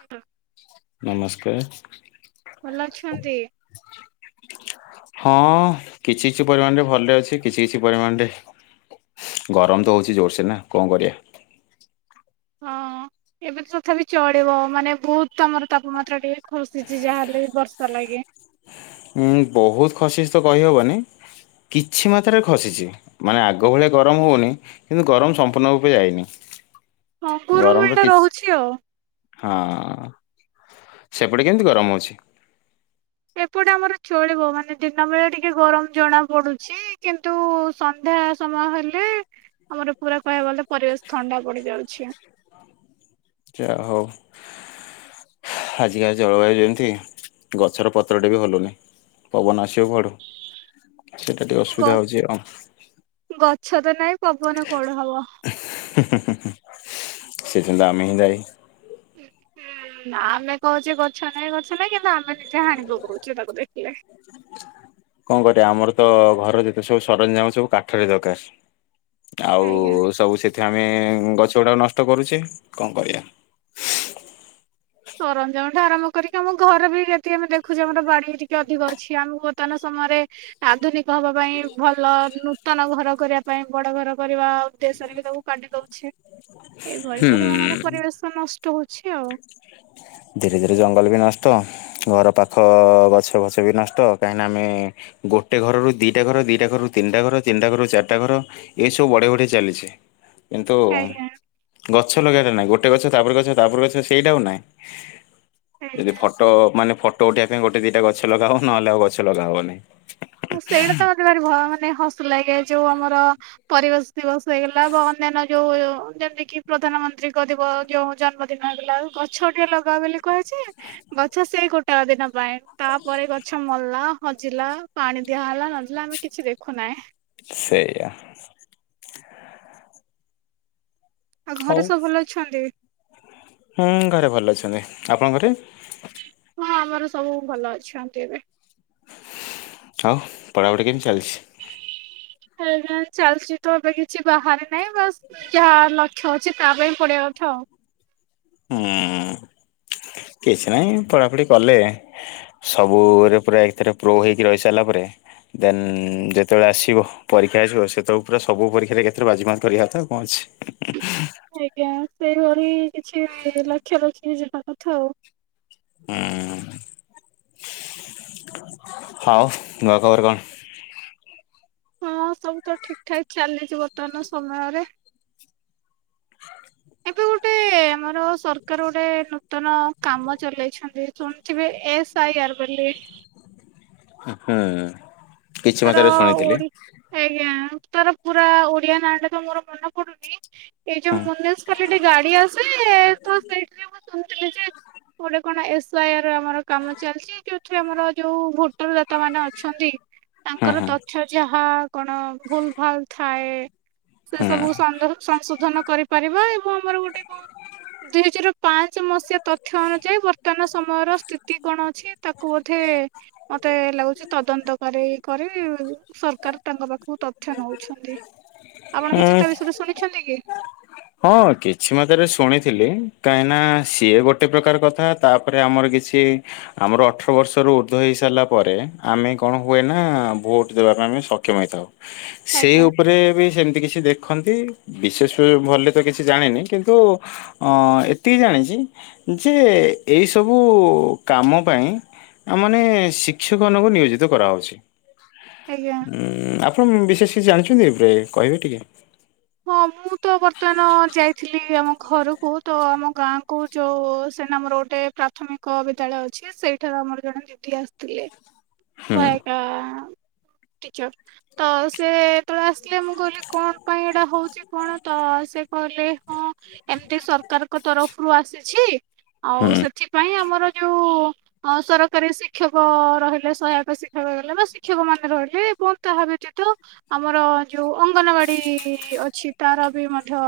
ଆଜ୍ଞା, ନମସ୍କାର। ଭଲ ଅଛନ୍ତି? ହଁ କିଛି କିଛି ପରିମାଣ ରେ ଭଲରେ ଅଛି। କିଛି କିଛି ପରିମାଣରେ ଗରମ ତ ହଉଛି ଜୋରସେ ନା କଣ କରିବା। ହଁ। ଏବେ ତ ତଥାପି ଚଳିବ ମାନେ ବହୁତ ଆମର ତାପମାତ୍ରା ଟିକେ ଖସିଛି ଯାହାହେଲେ ବି ବର୍ଷା ଲାଗି। ଉଁ ବହୁତ ଖସି ତ କହିହବନି କିଛି ମାତ୍ରାରେ ଖସିଛି ମାନେ ଆଗ ଭଳିଆ ଗରମ ହଉନି କିନ୍ତୁ ଗରମ ସମ୍ପୂର୍ଣ୍ଣ ରୂପେ ଯାଇନି। ହଁ ଗରମ ଗୁରୁମୂଳି ର ଟା କିଛି ରହୁଛି ଆଉ ହଁ ସେପଟେ କେମିତି ଗରମ ଅଛି। ଏପଟେ ଆମର ଚଳିବ ମାନେ ଦିନ ବେଳେ ଟିକେ ଗରମ ଜଣା ପଡୁଛି କିନ୍ତୁ ସନ୍ଧ୍ୟା ସମୟ ହେଲେ ଆମର ପୁରା କହିବାକୁ ଗଲେ ପରିବେଶ ଥଣ୍ଡା ପଡ଼ି ଯାଉଛି। ଯାହା ହୋଉ ଆଜିକାଲି ଜଳବାୟୁ ଯେମିତି ଗଛର ପତ୍ରଟେ ବି ହଲୁନି। ପବନ ଆସିବ କୁଆଡୁ ସେଟା ଟିକେ ଗ ଅସୁବିଧା ହଉଚି ଆଉ। ଗଛ ତ ନାହିଁ ପବନ କୁଆଡ଼େ ହବ। [unintelligible] ଆମେ ହ୍ନି ଦାୟୀ। ନା ଆମେ କହୁଛେ ଗଛ ନାଇଁ ଗଛ ନାଇଁ କିନ୍ତୁ ଆମେ ନିଜେ ହାଣି ପକଉଛେ ତାକୁ ଦେଖିଲେ। [unintelligible] କଣ କରିବା ଆମର ତ ଘର ଯେତେ ସବୁ ସରଞ୍ଜାମ ସବୁ କାଠରେ ଦରକାର। ଆଉ ଆଜ୍ଞା ସବୁ ସେ ଏ ଆମେ ଗଛ ଗୁଡାକ ନଷ୍ଟ କରୁଛେ କଣ କରିବା। ସରଞ୍ଜାମ ଟା ଆରମ୍ କରିକି ଆମ ଘର ବି ଯଦି ଆମେ ଦେଖୁଛେ ଆମର ବାଡି ଟିକେ ଅଧିକ ଅଛି ଆମକୁ ବର୍ତ୍ତମାନ ସମୟରେ ଆଧୁନିକ ହବା ପାଇଁ ଭଲ ନୂତନ ଘର କରିବା ପାଇଁ ବଡ ଘର କରିବା ଉଦ ତାକୁ କାଟି ଦଉଛେ ଏଇଭଳି ହୁଁ। ପରିମାଣରେ ପରିବେଶ ନଷ୍ଟ ହଉଛି ଆଉ। ଧୀରେ ଧୀରେ ଜଙ୍ଗଲ ବି ନଷ୍ଟ ଘର ପାଖ ଗଛ ଫଛ ବି ନଷ୍ଟ କାହିଁକିନା ଆମେ ଗୋଟେ ଘରରୁ ଦିଟା ଘର ଦିଟା ଘରୁ ତିନିଟା ଘର ତିନିଟା ଘରୁ ଚାରିଟା ଘର ଏସବୁ ବଢ଼େଇ ବଢ଼େଇ ଚାଲିଛି। କିନ୍ତୁ ଆଜ୍ଞା ଗଛ ଲଗେଇଟା ନାଇଁ ଗୋଟେ ଗଛ ତାପରେ ଗଛ ତାପରେ ଗଛ ସେଇଟା ହ ନାଇଁ ଯଦି ଆଜ୍ଞା। ଫଟୋ ମାନେ ଫଟୋ ଉଠେଇବା ପାଇଁ ଗୋଟେ ଦିଟା ଗଛ ଗଛ ଲଗା ହବ ନହେଲେ ଆଉ ଗଛ ଲଗା ହବନି। ହଁ ସେଇଟା ତ ମତେ ଭାରି ମାନେ ହସ ଲାଗେ ଯୋଉଁ ଆମର ପରିବେଶ ଦିବସ ହେଇଗଲା ବା ଅନ୍ୟାନ୍ୟ ଯୋଉଁ ଯେମିତି କି ପ୍ରଧାନମନ୍ତ୍ରୀଙ୍କ ଦିବସ [inaudible] ଜନ୍ମଦିନ ହେଇଗଲା ଗଛ ଟିକେ ଲଗାଅ ବୋଲି କୁହାଯାଇଛି ଗଛ ସେଇ ଗୋଟାକ ଦିନ [inaudible] ତାପରେ ଗଛ ମଲା ହଜିଲା ପାଣି ଦିଆହେଲା ନଦିଆହେଲା ଆମେ କିଛି ଦେଖୁନାହିଁ। ସେଇଆ। ଆଉ ଘରେ ସବୁ ଭଲ ଅଛନ୍ତି? ହୁଁ ଘରେ ଭଲ ଅଛନ୍ତି। ଆପଣଙ୍କ ଘରେ? ହଁ ଆମର ସବୁ ଭଲ ଅଛନ୍ତି ଏବେ। ଆଉ ପଢ଼ାପଢ଼ି କେମିତି ଚାଲିଛି? ହେ ଚାଲିଛି ତ ଏବେ କିଛି ବାହାରି ନାହିଁ ବାସ୍ ଯାହା ଲକ୍ଷ୍ୟ ଅଛି ତା ପାଇଁ ପଢିବା କଥା ଆଉ। ହୁଁ। କିଛି ନାହିଁ ପଢ଼ାପଢ଼ି କଲେ ସବୁରେ ପୁରା ଏହିଥିରେ ପ୍ରୋ ହେଇକି ରହିସାରିଲା ପରେ ଦେନ୍ ଯେତେବେଳେ ଆସିବ ପରୀକ୍ଷା ଆସିବ ସେତେବେଳେ ପୁରା ସବୁ ପରୀକ୍ଷାରେ ବାଜିମାତ କରିବା କଥା କଣ ଅଛି। ଆଜ୍ଞା ସେଇଭଳି କିଛି ଲକ୍ଷ୍ୟ ରଖିକି ଯିବା କଥା ଆଉ। ହୁଁ ହଉ ଘର ଖବର କଣ? ହଁ ସବୁ ତ ଠିକଠାକ ଚାଲିଛି ବର୍ତ୍ତମାନ ସମୟରେ। [unintelligible] ଏ ଆମର ସରକାର ଗୋଟେ ନୂତନ କାମ ଚଲେଇଛନ୍ତି ଶୁଣିଥିବେ ଏସ୍ ଆଇ ଆର ବୋଲି। ଲେ ହୁଁ କିଛି ତାର ମାତ୍ରାରେ ଶୁଣିଥିଲି। ଓଡି ଆଜ୍ଞା ତାର ପୁରା ଓଡିଆ ନାଁ ଟା ତ ମୋର ମନ ପଡୁନି ଏଇ ଯୋଉ ହୁଁ ମୁନିସିପାଲିଟି ଗାଡି ଆସେ ତ ସେଇଠି ଶୁଣିଥିଲି ଯେ ଗୋଟେ କଣ ଏସ ଆଇ ଆର ଆମର କାମ ଚାଲିଛି ଏ ଆମର ଯୋଉ ଭୋଟରଦାତା ମାନେ ଅଛନ୍ତି ହୁଁ ତାଙ୍କର ହୁଁ ତଥ୍ୟ ଯାହା କଣ ଭୁଲ ଭାଲ ଥାଏ ସେ ସବୁ ସଂଶୋଧନ କରିପାରିବା ଏବଂ ଆମର ଗୋଟେ କଣ ଦୁଇ ହଜାର ପାଞ୍ଚ ମସିହା ତଥ୍ୟ ଅନୁଯାୟୀ ବର୍ତ୍ତମାନ ସମୟର ସ୍ଥିତି କଣ ଅଛି ତାକୁ ବୋଧେ ମତେ ଲାଗୁଛି ତଦନ୍ତ କରି କରି ସରକାର ତାଙ୍କ ପାଖକୁ ତଥ୍ୟ ନଉଛନ୍ତି। ଆପଣ କିଛି ହୁଁ ତା ବିଷୟରେ ଶୁଣିଛନ୍ତି କି? ହଁ କିଛି ମାତ୍ରାରେ ଶୁଣିଥିଲି କାହିଁକି ନା ସିଏ ଗୋଟେ ପ୍ରକାର କଥା ତାପରେ ଆମର ଆମର ଅଠର ବର୍ଷ ର ଉର୍ଦ୍ଧ୍ୱ ହେଇ ସାରିଲା ପରେ ଆମେ କଣ ହୁଏ ନା ଭୋଟ ଦେବାର ଆମେ ସକ୍ଷମ ହେଇଥାଉ ସେଇ ଆଜ୍ଞା ଉପରେ ବି ସେମିତି କିଛି ଦେଖନ୍ତି ବିଶେଷ ଭଲ ତ କିଛି ଜାଣିନି କିନ୍ତୁ ଏତିକି ଜାଣିଛି ଯେ ଏଇସବୁ ଓ କାମ ପାଇଁ ମାନେ ଶିକ୍ଷକ ମାନଙ୍କୁ ନିୟୋଜିତ କରାହେଉଛି। ଆଜ୍ଞା। ଉଁ ଆପଣ ବିଶେଷ କିଛି ଜାଣିଛନ୍ତି କହିବେ ଟିକେ? ହଁ ମୁଁ ତ ବର୍ତ୍ତମାନ ଯାଇଥିଲି ଆମ ଘରକୁ ତ ଆମ ଗାଁ କୁ ଯୋଉ ସେନା ଆମର ଗୋଟେ ପ୍ରଥମେ କ ବିଦ୍ୟାଳୟ ଅଛି ସେଇଠାରୁ ଆମର ଜଣେ ଦିଦି ଆସିଥିଲେ [inaudible] ହୁଁ ଟିଚେର ତ ସେ ଯେତେବେଳେ ଆସିଲେ ମୁଁ କହିଲି କଣ ପାଇଁ ଏଇଟା ହଉଛି କଣ ତ ସେ କହିଲେ ହଁ ଏମିତି ସରକାରଙ୍କ ତରଫରୁ ଆସିଛି ଆଉ ହୁଁ ସେଥିପାଇଁ ଆମର ଯୋଉ ଅ ସରକାରୀ ଶିକ୍ଷକ ରହିଲେ ସହାୟତା ଶିକ୍ଷକ ରହିଲେ ବା ଶିକ୍ଷକ ମାନେ ରହିଲେ ବ ତାହା ଭ ତୁ ଆମର ଯୋଉ ଅଙ୍ଗନବାଡି ଅଛି ତାର ବି ମଧ୍ୟ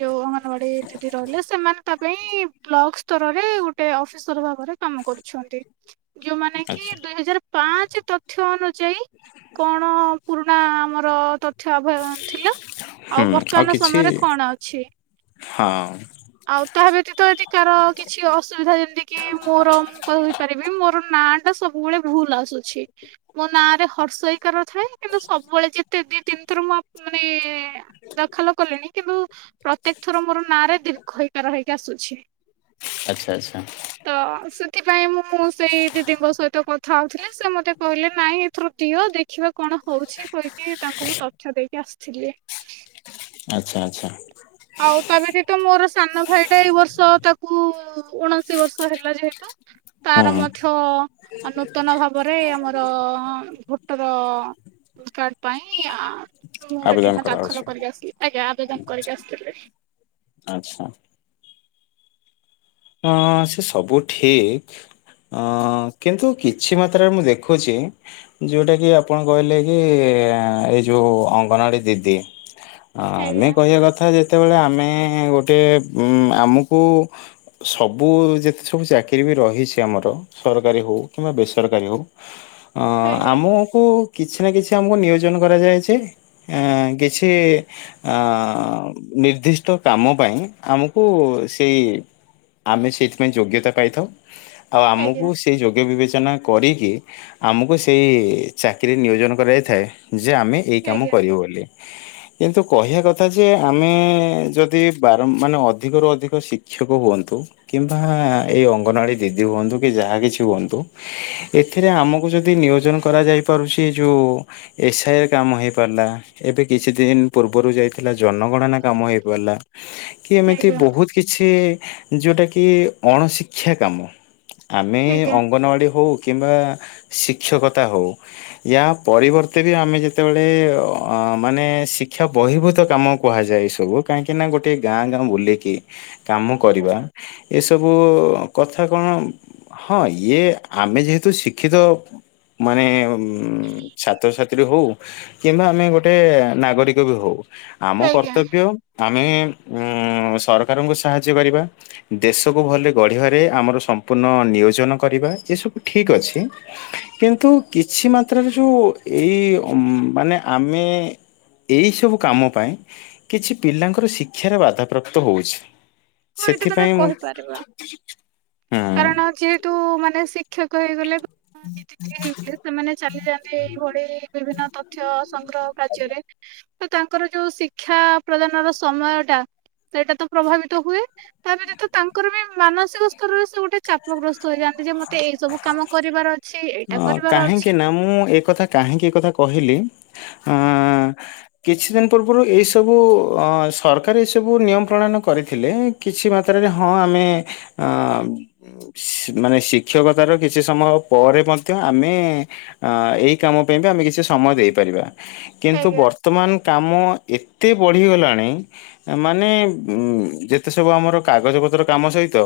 ଯୋଉ ଅଙ୍ଗନବାଡି ଦିଦି ରହିଲେ ସେମାନେ ତା ପାଇଁ ବ୍ଲକ ସ୍ତରରେ ଗୋଟେ ଅଫିସର ଭାବରେ କାମ କରୁଛନ୍ତି। ଯୋଉ ମାନେ କି ଆଚ୍ଛା ଦୁଇ ହଜାର ପାଞ୍ଚ ତଥ୍ୟ ଅନୁଯାୟୀ କଣ ପୁରୁଣା ଆମର ତ ଥ୍ୟ ଥିଲା ଆଉ ହୁଁ ବର୍ତ୍ତମାନ ସମୟରେ କଣ ଅଛି? ହଁ। ଆଉ ତାହା ବ୍ୟତୀତ ଏତିି କାର କିଛି ଅସୁବିଧା ଯେମିତି କି ମୋର ମୁଁ କହିପାରିବି ମୋର ନା ଟା ସବୁବେଳେ ଭୁଲ ଆସୁଛି ମୋ ନାଁରେ ହର୍ଷଇକାର ଥାଏ କିନ୍ତୁ ସବୁବେଳେ ଯେତେ ଦି ତିନି ଥର ମୁଁ ମାନେ ଦାଖଲ କଲିଣି କିନ୍ତୁ ପ୍ରତ୍ୟେକ ଥର ମୋର ନାଁ ରେ ଦୀର୍ଘ ଇକା ର ହେଇକି ଆସୁଛି। ଆଚ୍ଛା-ଆଚ୍ଛା। ତ ସେଥିପାଇଁ ମୁଁଁ ସେଇ ଦିଦିଙ୍କ ସହିତ କଥା ହଉଥିଲି ସେ ମତେ କହିଲେ ନାଇଁ ଏଥିରୁ ଦିଅ ଦେଖିବା କଣ ହଉଛି କହିକି ତାଙ୍କୁ ତଥ୍ୟ ଦେଇକି ଆସିଥିଲି। ଆଚ୍ଛା-ଆଚ୍ଛା। ଆଉ ତା ବ୍ୟତୀତ ମୋର ସାନ ଭାଇ ଟା ଏଇ ବର୍ଷ ତାକୁ-ଉ-ଉ-ଉ ଉଣେଇଶି ବର୍ଷ ହେଲା ଯେହେତୁ। ତାର ମଧ୍ୟ ନୂତନ ଭାବରେ ଆମର-ଅ-ଅ-ଅ ଭୋଟର କାର୍ଡ ପାଇଁ ଆ-ଆ ମୁଁ ସେଠି କରାଉ ଦାଖଲ କରିକି ଆସିଲି ଆଜ୍ଞା ଆବେଦନ କରିକି ଆସିଲି। ଆଚ୍ଛା। ହଁ ସେ ସବୁ ଠିକ ଅ-ଅ-ଅ କିନ୍ତୁ କିଛି ମାତ୍ରାରେ ମୁଁ ଦେଖୁଛି ଯୋଉଟା କି ଆପଣ କହିଲେ କି-ଇ-ଇ-ଇ ଏ-ଏ-ଏ-ଏ ଏଇ ଯୋଉ ଅଙ୍ଗନବାଡି ଦିଦି ହଁ ଆମେ ଆଜ୍ଞା କହିବା କଥା ଯେତେବେଳେ ଆମେ-ଏ-ଏ-ଏ ଗୋଟେ-ଏ-ଏ ଉ-ଉ-ଉ ଆମକୁ ସବୁ-ଉ-ଉ-ଉ ଯେତେ ସବୁ ଚାକିରୀ ବି ରହିଛି ଆମର ସରକାରୀ ହଉ କିମ୍ବା ବେସରକାରୀ ହଉ। ହଁ-ଅ-ଅ ଆଜ୍ଞା ଆମକୁ କିଛି ନା କିଛି ଆମକୁ ନିୟୋଜନ କରାଯାଇଛି। ଅଁ-ଅ-ଅ କିଛି ଅଁ-ଅ-ଅ-ଅ-ଅ ନିର୍ଦ୍ଦିଷ୍ଟ କାମ ପାଇଁ ଆମକୁ ସେଇ ଆମେ ସେଇଥିପାଇଁ ଯୋଗ୍ୟତା ପାଇଥାଉ। ଆଉ ଆମକୁ ଆଜ୍ଞା ସେଇ ଯୋଗ୍ୟ ବିବେଚ- ଚନା କରିକି ଆମକୁ ସେଇ-ଇ-ଇ ଚାକିରି ନିୟୋଜନ କରାଯାଇଥାଏ। ଯେ ଆମେ ଏଇ କାମ ଆଜ୍ଞା କରିବୁ ବୋଲି। କିନ୍ତୁ କହିବା କଥା ଯେ ଆମେ-ଏ-ଏ-ଏ ଯଦି ବାରମ୍ ମାନେ ଅଧିକରୁ ଅଧିକ ଶିକ୍ଷକ ହୁଅନ୍ତୁ। କିମ୍ବା-ଆ-ଆ ଏଇ ଅଙ୍ଗନବାଡି ଦିଦି ହୁଅନ୍ତୁ କି ଯାହା କିଛି ହୁଅନ୍ତୁ ଏଥିରେ ଆମକୁ ଯଦି ନିୟୋଜନ କରାଯାଇ ପାରୁଛି ଯୋଉ ଏସ୍ ଆଇ କାମ ହେଇ ପାରିଲା ଏବେ କିଛି ଦିନ ପୂର୍ବ ପୂବରୁ ଯାଇଥିଲା ଜନଗଣନା କାମ ହେଇପାରିଲା କି ଏମିତି ଆଜ୍ଞା ବହୁତ କିଛି ଯେଉଁଟା କିି ଅଣଶିକ୍ଷା କାମ ଆମେ ଆଜ୍ଞା ଅଙ୍ଗନୱାଡ଼ି ହଉ କିମ୍ବା ଶିକ୍ଷକତା ହେଉ ୟା ପରିବର୍ତ୍ତେ ବି ଆମେ ଯେତେବେଳେ-ଏ-ଏ-ଏ ଅ ଅ ମାନେ ଶିକ୍ଷା ବହିଭୂତ କାମ କୁହାଯାଏ ଏସବୁ। କାହିଁକିନା ଗୋଟେ ଗାଁ ଗାଁ ବୁଲିକି କାମ କରିବା ଏସବୁ-ଉ-ଉ-ଉ କଥା କଣ ହଁ ଇଏ ଆମେ ଯେହେତୁ ଶିକ୍ଷିତ ମାନେ-ଏ-ଏ-ଏ ଅମ୍-ମ୍-ମ୍ ଛାତ୍ରଛାତ୍ରୀ ହଉ କିମ୍ବା ଆମେ ଗୋଟେ ନାଗରିକ ବି ହଉ। ଆମ ଆଜ୍ଞା କର୍ତ୍ତବ୍ୟ ଆମେ ଉଁ-ଉ-ଉ ସରକାରଙ୍କ ସାହାଯ୍ୟ ର୍ଯ୍ୟ କରିବା ଦେଶକୁ ଭଲରେ ଗଢ଼ିବାରେ ଆମର ସମ୍ପୂର୍ଣ୍ଣ ନିୟୋଜନ କରିବା ଏସବୁ ଠିକ୍ ଅ ଛି କିନ୍ତୁ କିଛି ମାତ୍ରାରେ ଯୋଉ ଏଇ ଅମ୍-ମ୍-ମ୍ ମାନେ ଆମେ-ଏ-ଏ ଏହି ସବୁ କାମ ପାଇଁ କିଛି ପିଲାଙ୍କର ଶିକ୍ଷାରେ ବାଧାପ୍ରାପ୍ତ ହେଉଛି। ହଁ ଏଇଟା ତମେ କହିପାରିବା ହୁଁ କାରଣ ଯେହେତୁ ମାନେ ସେ ଶିକ୍ଷକ ହେଇଗଲେ ହୁଁ [unintelligible] ଟିକେ ହେଇଗଲେ ସେମାନେ ଚାଲି ଯାଆନ୍ତି [unintelligible] ବିଭିନ୍ନ ତଥ୍ୟ ସଂଗ୍ରହ କାର୍ଯ୍ୟରେ। ତ ତାଙ୍କର ଯୋଉ ଶିକ୍ଷା ପ୍ରଦାନର ସମୟ ଟା ସେଇଟା ତ ପ୍ରଭାବିତ ବିତ ହୁଏ ତା ବ୍ୟତୀତ ତାଙ୍କର ବି ମାନସିକ ସ୍ତରରେ ସେ ଗୋଟେ ଚା ଚାପଗ୍ରସ୍ତ ହେଇଯାଆନ୍ତି ଯେ ମତେ ଏଇ ସବୁ କାମ କରିବାର ଅଛି, ଏଇଟା ଅ କରିବାର କାହିଁକି ଅଛି। ନା ମୁଁ ଏ କଥା କାହିଁକି ଏ କଥା କହିଲି ଆ-ଆ-ଆ-ଆ କିଛି ଦିନ ପୂର୍ବରୁ ଏଇସବୁ ଅଁ ସରକାର ଏଇ ସବୁ ନିୟମ ପ୍ରଣୟନ କରିଥିଲେ। କିଛି କିଛି ମାତ୍ରାରେ ହଁ ଆମେ ଏ-ଏ-ଏ-ଏ ସେମାନେ ଶିକ୍ଷକତାର କିଛି ସମୟ ପରେ ମଧ୍ୟ ଆମେ-ଏ-ଏ-ଏ ଅ-ଅ-ଅ ଏଇ କାମ ପାଇଁ ବି ଆମେ କିଛି ସମୟ ଦେଇପାରିବା। କିନ୍ତୁ ଆଜ୍ଞା ବର୍ତ୍ତମାନ କାମ ଏ ଏତେ ପଢ଼ିଗଲାଣି ମାନେ ଉମ୍-ଉମ୍ ଯେତେ ସବୁ ଆମର କାଗଜପତ୍ର କାମ ସହିତ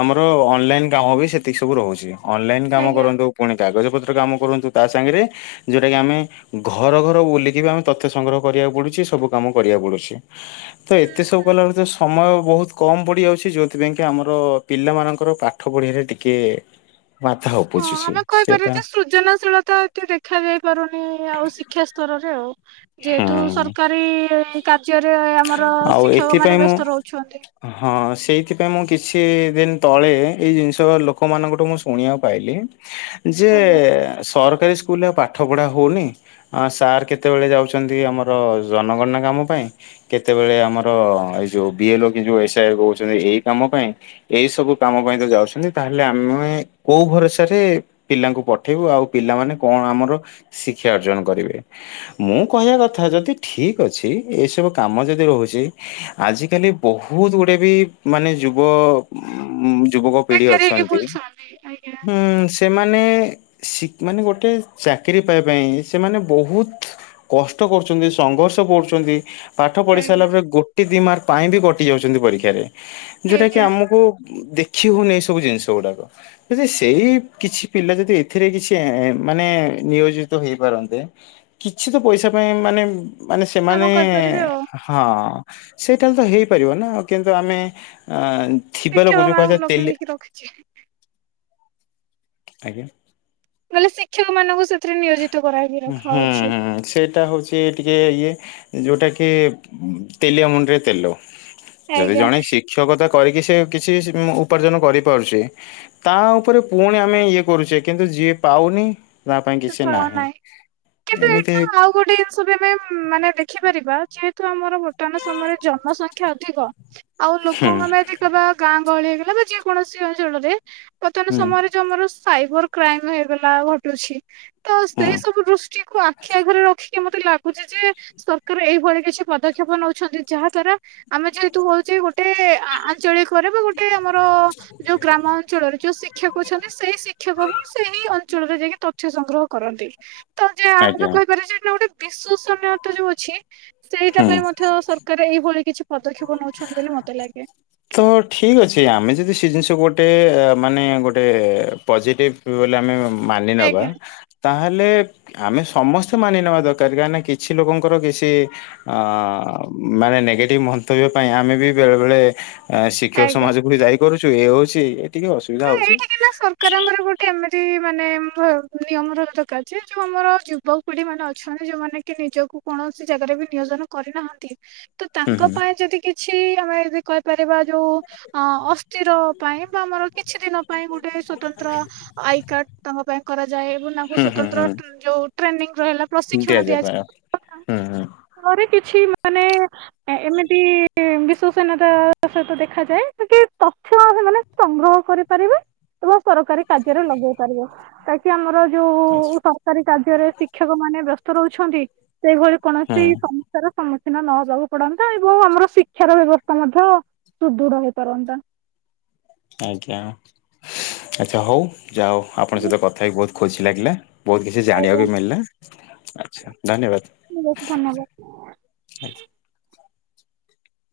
ଆମର ଅନଲାଇନ କାମ ବି ସେତିକି ସବୁ ରହୁଛି। ଅନଲାଇନ କାମ ଆଜ୍ଞା କରନ୍ତୁ, ପୁଣି କାଗଜ ପତ୍ର କାମ କରନ୍ତୁ ତା ସାଙ୍ଗରେ ଯୋଉଟା କି ଆମେ ଘର ଘର ବୁଲିକି ଆମେ ତଥ୍ୟ ସଂଗ୍ରହ କରିବାକୁ ପଡୁଛି। ସବୁ କାମ କରିବାକୁ ପଡୁଛି। ତ ହୁଁ ଏତେ ସବୁ ହୁଁ। କଲା ପରେ ସମୟ ବହୁତ କମ ପଡି ଯାଉଛି ଯଉ ସେଥିପାଇଁକି ଆମର ପିଲାମାନଙ୍କର ପାଠ ପଢ଼ିବା ରେ ଟିକେ-ଏ-ଏ ହଁ ଉପୁଛୁଛି। ଆମେ କହିପାରିବା ଯେ ସୃଜନାଶୀଳତା ଟେ ଦେଖାଯାଇ ପାରୁନି-ଇ-ଇ-ଇ ଆଉ ଶିକ୍ଷା ସ୍ତରରେ ଆଉ। ଯେହେତୁ ହୁଁ ସରକାରୀ-ଇ-ଇ-ଇ-ଇ ଆଉ ଏଥିପାଇଁ ମୁଁ ବ୍ୟସ୍ତ ରହୁଛନ୍ତି। ହଁ ସେଇଥିପାଇଁ ମୁଁ କିଛି-ଇ-ଇ-ଇ ଦିନ୍ ତଳେ ଏଇ ଜିନିଷ ଲୋକମାନାନଙ୍କଠୁ ମୁଁ ଶୁଣିବାକୁ ପାଇଲି। ଯେ ଆଜ୍ଞା ସରକ ସରକାରୀ ସ୍କୁଲରେ ଆଉ ପାଠପଢ଼ା ହେଉନି ଅଁ ସାର୍ କେତେବେଳେ ଯାଉଛନ୍ତି ଆମର ଜନଗଣନା କାମ ପାଇଁ। କେତେବେଳେ ଆମର ଏଇ ଯୋଉ ବିଏଲ ଅ କି ଯୋଉ ଏସ୍ଆଇ କହୁଛନ୍ତି ଏଇ କାମ ପାଇଁ। ଏଇ ସବୁ କାମ ପାଇଁ ତ ଯାଉଛନ୍ତି ତାହେଲେ ଆମେ କୋଉ ଭରସାରେ ପିଲାଙ୍କୁ ପଠେଇବୁ ଆଉ ପିଲାମାନେ କଣ ଆମର ଶିକ୍ଷା ଅର୍ଜନ କରିବେ। ମୁଁ କହିବା କଥା ଯଦି ଠିକ ଅଛି ଏସବୁ କାମ ଯଦି ରହୁଛି ଆଜିକାଲି ବହୁତ ଗୁଡେ ବି ମାନେ ଯୁବ ଯୁବକ ପିଢି ବେକାର ହେଇକି ଅଛନ୍ତି ବୁଲୁଛନ୍ତି ଆଜ୍ଞା ହଁ ସେମାନେ ସି ମାନେ ଗୋଟେ ଚାକିରୀ ପାଇବା ପାଇଁ ସେମାନେ ବହୁତ କଷ୍ଟ କରୁଛନ୍ତି ସଂଘର୍ଷ ପଡୁଛନ୍ତି ପାଠ ପଢି ସାରିଲା ଆଜ୍ଞା ପରେ ଗୋଟେ ଦି ମାର୍କ ପାଇଁ ବି କଟି ଯାଉଛନ୍ତି ପରୀକ୍ଷାରେ। ଯୋଉଟା କି ଆଜ୍ଞା ଆମକୁ ଦେଖି ହୋଉନି ସବୁ ଜିନିଷ ଗୁଡାକ ଯଦି ସେଇ କିଛି ପିଲା ଯଦି ଏଥିରେ କିଛି ଏଁ ମାନେ ନିୟୋଜି ତ ହେଇପାରନ୍ତେ କିଛି ତ ପଇଷା ପାଇଁ ମାନେ ମାନେ କାମ ସେମାନେ କରିପାରିବେ ଆଉ। ହଁ ସେଇଟା ତ ହେଇପାରିବ ନା କିନ୍ତୁ ଆମେ ଅ ଶିକ୍ଷକ ମାନଙ୍କୁ ଲଗେଇକି ରଖିଛି। ଆଜ୍ଞା। ବୋଇଲେ ଶିକ୍ଷକ ମାନଙ୍କୁ ସେଥିରେ ନିୟୋଜିତ କରାହେଇକି ହୁଁ ରଖାହଉଛି। ସେଇଟା ହୋଉଚି ଟିକେ ଇଏ। ଯୋଉଟା କି ତେଲିଆ ମୁଣ୍ଡରେ ତେଲ‌। ଯଦି ଆଜ୍ଞା ଜଣେ ଶିକ୍ଷକତା କରିକି ସେ କିଛି ସେ ଉପାର୍ଜନ କରିପାରୁଚି ତା ଉପରେ ପୁଣି ଆମେ ଇଏ କରୁଚେ କିନ୍ତୁ ଯିଏ ପାଉନି ତା ପାଇଁ [unintelligible] କିଛି କଣ ନାହିଁ କିନ୍ତୁ ଏଇଠି ଏମିତି ନା ଆଉ ଗୋଟେ ଜିନିଷ ବି ଆମେ ମାନେ ଦେଖିପାରିବା ଯେହେତୁ ଆମର ବର୍ତ୍ତମାନ ସମୟରେ ଜନସଂଖ୍ୟା ଅଧିକ ଆଉ ହୁଁ ଲୋକମାନେ ଯଦି କହିବା ଗାଁ ଗହଳି ହେଇଗଲା ବା ଯେ କୌଣସି ଅଞ୍ଚଳରେ ବର୍ତ୍ତମାନ ହୁଁ ସମୟରେ ଯୋଉ ଆମର ସାଇବର କ୍ରାଇମ ହେଇଗଲା ଘଟୁଛି ତ ହୁଁ ସେଇ ସବୁ ଦୃଷ୍ଟିକୁ ଆଖି ଆଗରେ ରଖି ମତେ ଲାଗୁଚି ଯେ ସରକାର ଏଇଭଳି କିଛି ପଦକ୍ଷେପ ନୋଉଛନ୍ତି। ଯାହା ଦ୍ଵାରା ଆମେ ଯେହେତୁ ହୋଉଚେ [unintelligible] ଯଦି ଗୋଟେ ଆ-ଆଞ୍ଚଳିକରେ ବା ଗୋଟେ ଆମର ଯୋଉ ଗ୍ରାମ ଅଞ୍ଚଳରେ ଯୋଉ ଶିକ୍ଷକ କୋହୁଛନ୍ତି ସେଇ ଶିକ୍ଷକ ହିଁ ସେଇ ଅଞ୍ଚଳରେ ଯାଇକି ତଥ୍ୟ ସଂଗ୍ରହ କରନ୍ତି। ତ ଯେ ଆମେ ଆଜ୍ଞା କହିପାରିବା ଯେ ଏଥିରେ ଗୋଟେ ବିଶ୍ୱସନୀୟତା ଯୋଉ ଅଛି ସେଇଟା ହୁଁ ପାଇଁ ମଧ୍ୟ ସରକାର ଏଇଭଳି କିଛି ପଦକ୍ଷେପ ନଉଛନ୍ତି ବୋଲି ମତେ ଲାଗେ। ତ ଠିକ୍ ଅଛି ଆମେ ଯଦି ସେ ଜିନିଷ ଗୋ ଟେ ମାନେ ଗୋଟେ ପଜେଟିଭ୍ ବୋଇଲେ ଆମେ ମାନି ନବା ଆଜ୍ଞା। ତାହେଲେ ଆମେ ସମସ୍ତେ ମାନି ନେବା ଦରକାର କାହିଁକ ନା କିଛି ଲୋକଙ୍କର କିଛି ଅ ମାନେ ନେଗେଟିଭ୍ ମନ୍ତବ୍ୟ ପାଇଁ ଆମେ ବି ବେଳେ ବେଳେ ଶିକ୍ଷକ ଆଜ୍ଞା। ସମାଜକୁ ଦାଇ କରୁଚୁ ଏ ହଉଚି ତ ଏଇଠି କିନା ସରକାରଙ୍କର ଗୋଟେ ଏମିତି ମାନେ ଭ ନିୟମ ର ଦରକାର ଯେ ଯୋଉ ମୋର ଯୁବ ପିଢି ମାନେ ଅଛନ୍ତି ଯୋଉମାନେ କି ନିଜକୁ କଣ କୌଣସି ଜାଗାରେ ବି ନିୟୋଜନ କରିନାହାନ୍ତି ତ ହୁଁ ହୁଁ ତାଙ୍କ ପାଇଁ ଯଦି କିଛି ଆମେ ଯ କହିପାରିବା ଯୋଉ ଅ ଅସ୍ଥିର ପାଇଁ ବା ଆମର କିଛି ଦିନ ପାଇଁ ଗୋଟେ ସ୍ୱତନ୍ତ୍ର ଆଇକାର୍ଡ ତାଙ୍କ ପାଇଁ କରାଯାଏ ଏବଂ ତାଙ୍କୁ ହୁଁ ହୁଁ ସ୍ୱତନ୍ତ୍ର ଟ୍ର ଯୋଉ ହେଲା ହୁଁ ପ୍ରଶିକ୍ଷଣ ଦିଆଯାଏ ଦିଆଯାଇପାର ହୁଁ ହୁଁ [unintelligible] କିଛି ମାନେ ଏମିତି ବିଶ୍ଵସନୀୟତା ସହିତ ଦେଖାଯାଏ କି ପ ଛି ଆ ମାନେ ସଂଗ୍ରହ କରିପାରିବେ କିବା ସରକାରୀ କାର୍ଯ୍ୟରେ ଲଗେଇ ପାରିବେ ତାକି ଆମର ଯୋଉ ଆଚ୍ଛା। ସରକାରୀ କାର୍ଯ୍ୟରେ ଶିକ୍ଷକ ମାନେ ବ୍ୟସ୍ତ ରହୁଛନ୍ତି ସେହିଭଳି କୌଣସି ହୁଁ ସମସ୍ୟାର ସମୁ ଖିନ ନହବାକୁ ପଡନ୍ତା ଏବଂ ଆମର ଶିକ୍ଷାର ବ୍ୟବସ୍ଥା ମଧ୍ୟ ସୁଦୃଢ ହେଇପାରନ୍ତା। ଆଜ୍ଞା ଆଚ୍ଛା ହଉ ଯାହା ହଉ ଆପଣଙ୍କ ସହିତ କଥା ହେଇକି ବହୁତ ଖୁସି ଲାଗିଲା। ବହୁତ କିଛି ଜାଣିବାକୁ ମିଳିଲ ଆଛା ଧନ୍ୟବାଦ। ଧନ୍ୟବାଦ ଆଜ୍ଞା।